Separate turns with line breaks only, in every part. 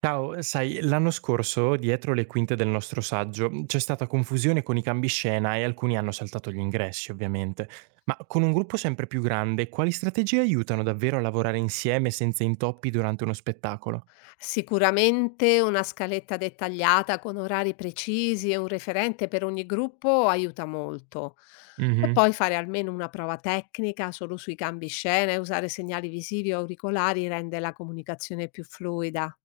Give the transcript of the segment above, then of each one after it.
Ciao, sai, l'anno scorso, dietro le quinte del nostro saggio, c'è stata confusione con i cambiescena e alcuni hanno saltato gli ingressi, ovviamente. Ma con un gruppo sempre più grande, quali strategie aiutano davvero a lavorare insieme senza intoppi durante uno spettacolo?
Sicuramente una scaletta dettagliata con orari precisi e un referente per ogni gruppo aiuta molto. E
Mhm.
poi fare almeno una prova tecnica solo sui cambi scena e usare segnali visivi o auricolari rende la comunicazione più fluida.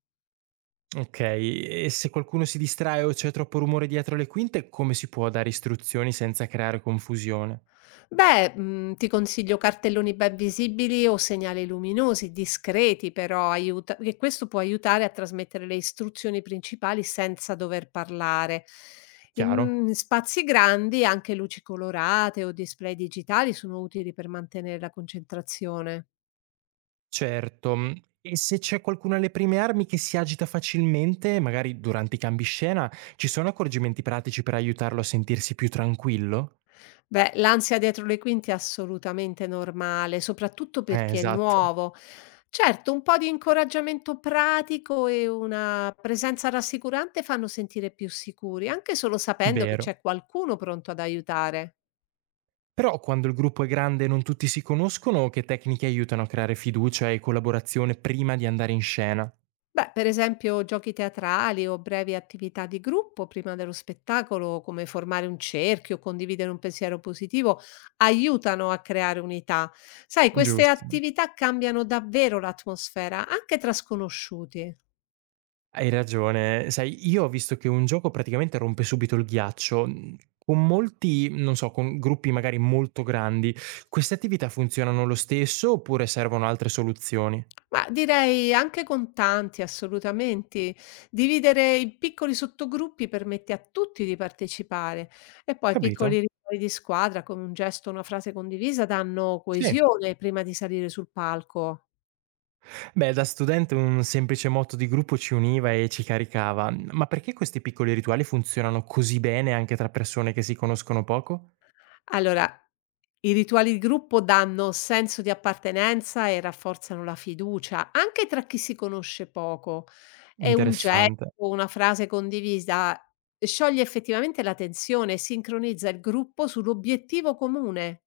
Ok, e se qualcuno si distrae o c'è troppo rumore dietro le quinte, come si può dare istruzioni senza creare confusione?
Beh, ti consiglio cartelloni ben visibili o segnali luminosi, discreti però aiuta che questo può aiutare a trasmettere le istruzioni principali senza dover parlare.
Chiaro?
In spazi grandi anche luci colorate o display digitali sono utili per mantenere la concentrazione.
Certo. Mhmm, e se c'è qualcuno alle prime armi che si agita facilmente, magari durante i cambi scena, ci sono accorgimenti pratici per aiutarlo a sentirsi più tranquillo?
Beh, l'ansia dietro le quinte è assolutamente normale, soprattutto per chi è
Esatto,
nuovo. Certo, un po' di incoraggiamento pratico e una presenza rassicurante fanno sentire più sicuri, anche solo sapendo che
vero.
c'è qualcuno pronto ad aiutare.
Però quando il gruppo è grande e non tutti si conoscono, che tecniche aiutano a creare fiducia e collaborazione prima di andare in scena?
Beh, per esempio giochi teatrali o brevi attività di gruppo prima dello spettacolo, come formare un cerchio, condividere un pensiero positivo, aiutano a creare unità. Sai, queste
Giusto.
attività cambiano davvero l'atmosfera, anche tra sconosciuti.
Hai ragione. Sai, io ho visto che un gioco praticamente rompe subito il ghiaccio. Mhmm, Con molti, non so, con gruppi magari molto grandi, queste attività funzionano lo stesso oppure servono altre soluzioni?
Ma direi anche con tanti, assolutamente. Dividere in piccoli sottogruppi permette a tutti di partecipare e poi piccoli
Capito?
rituali di squadra, come un gesto, una frase condivisa, danno
Sì.
coesione prima di salire sul palco.
Beh, da studente un semplice motto di gruppo ci univa e ci caricava, ma perché questi piccoli rituali funzionano così bene anche tra persone che si conoscono poco?
Allora, i rituali di gruppo danno senso di appartenenza e rafforzano la fiducia, anche tra chi si conosce poco. E un gesto,
Interessante.
una frase condivisa scioglie effettivamente la tensione e sincronizza il gruppo sull'obiettivo comune.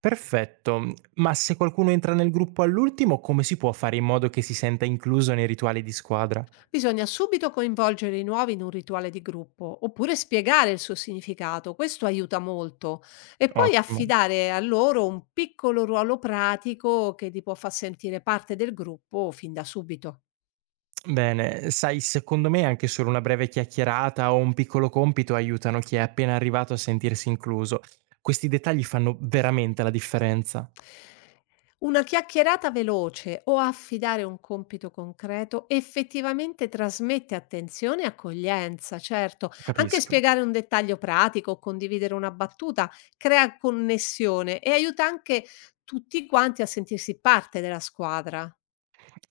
Perfetto, ma se qualcuno entra nel gruppo all'ultimo, come si può fare in modo che si senta incluso nei rituali di squadra?
Bisogna subito coinvolgere i nuovi in un rituale di gruppo, oppure spiegare il suo significato, questo aiuta molto, e poi
Ottimo.
affidare a loro un piccolo ruolo pratico che li può far sentire parte del gruppo fin da subito.
Bene, sai, secondo me anche solo una breve chiacchierata o un piccolo compito aiutano chi è appena arrivato a sentirsi incluso. Questi dettagli fanno veramente la differenza.
Una chiacchierata veloce o affidare un compito concreto effettivamente trasmette attenzione e accoglienza, certo. Anche
Capisco.
spiegare un dettaglio pratico o condividere una battuta crea connessione e aiuta anche tutti quanti a sentirsi parte della squadra.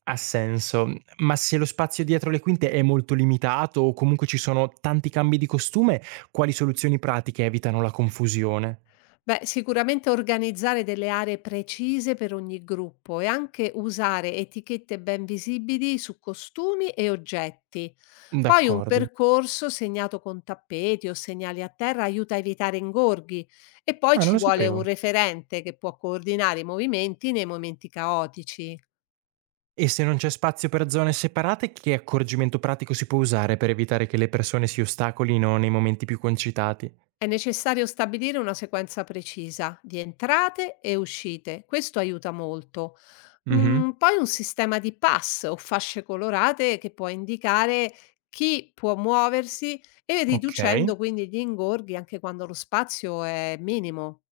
Ha senso. Ma se lo spazio dietro le quinte è molto limitato o comunque ci sono tanti cambi di costume, quali soluzioni pratiche evitano la confusione?
Beh, sicuramente organizzare delle aree precise per ogni gruppo e anche usare etichette ben visibili su costumi e oggetti. Poi un
D'accordo.
percorso segnato con tappeti o segnali a terra aiuta a evitare ingorghi e poi
Ah, non
ci
lo
vuole un
sapevo.
referente che può coordinare i movimenti nei momenti caotici.
E se non c'è spazio per zone separate, che accorgimento pratico si può usare per evitare che le persone si ostacolino nei momenti più concitati?
È necessario stabilire una sequenza precisa di entrate e uscite, questo aiuta molto.
Mh-mh.
Poi un sistema di pass o fasce colorate che può indicare chi può muoversi e riducendo
Okay.
quindi gli ingorghi anche quando lo spazio è minimo.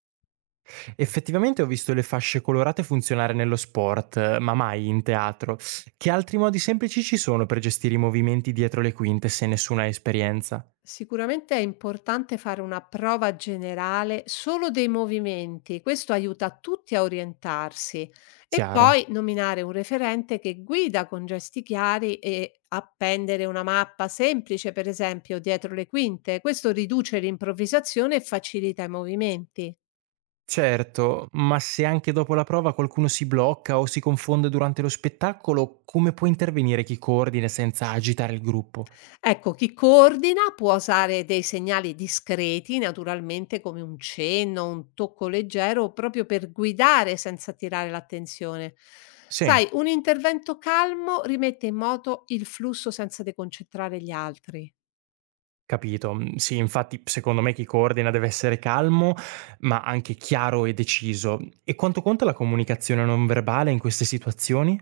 Effettivamente ho visto le fasce colorate funzionare nello sport, ma mai in teatro. Che altri modi semplici ci sono per gestire i movimenti dietro le quinte se nessuno ha esperienza?
Sicuramente è importante fare una prova generale solo dei movimenti, questo aiuta tutti a orientarsi e
Chiaro.
poi nominare un referente che guida con gesti chiari e appendere una mappa semplice, per esempio, dietro le quinte. Questo riduce l'improvvisazione e facilita i movimenti.
Certo, ma se anche dopo la prova qualcuno si blocca o si confonde durante lo spettacolo, come può intervenire chi coordina senza agitare il gruppo?
Ecco, chi coordina può usare dei segnali discreti, naturalmente come un cenno, un tocco leggero, proprio per guidare senza attirare l'attenzione. Sai,
Sì.
un intervento calmo rimette in moto il flusso senza deconcentrare gli altri.
Capito. Mhmm, sì, infatti secondo me chi coordina deve essere calmo, ma anche chiaro e deciso. E quanto conta la comunicazione non verbale in queste situazioni?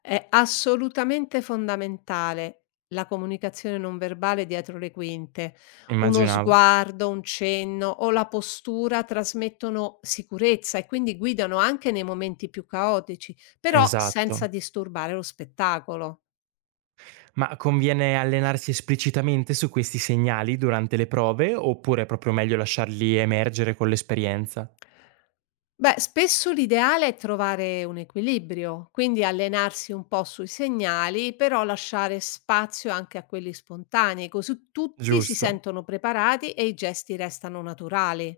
È assolutamente fondamentale la comunicazione non verbale dietro le quinte. Uno
Immaginavo.
sguardo, un cenno o la postura trasmettono sicurezza e quindi guidano anche nei momenti più caotici, però
Esatto.
senza disturbare lo spettacolo.
Ma conviene allenarsi esplicitamente su questi segnali durante le prove, oppure è proprio meglio lasciarli emergere con l'esperienza?
Beh, spesso l'ideale è trovare un equilibrio, quindi allenarsi un po' sui segnali, però lasciare spazio anche a quelli spontanei, così tutti si
Giusto,
sentono preparati e i gesti restano naturali.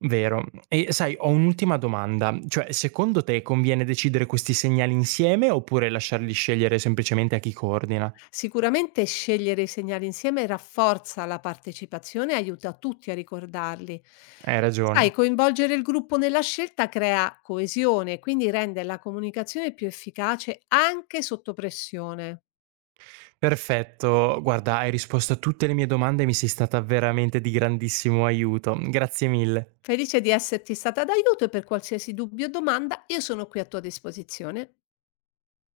vero. E sai, ho un'ultima domanda, cioè secondo te conviene decidere questi segnali insieme, oppure lasciarli scegliere semplicemente a chi coordina?
Sicuramente scegliere i segnali insieme rafforza la partecipazione e aiuta tutti a ricordarli.
Hai
Sai,
ragione.
coinvolgere il gruppo nella scelta crea coesione, quindi rende la comunicazione più efficace anche sotto pressione.
Perfetto, guarda, hai risposto a tutte le mie domande e mi sei stata veramente di grandissimo aiuto. Grazie mille.
Felice di esserti stata d'aiuto e per qualsiasi dubbio o domanda io sono qui a tua disposizione.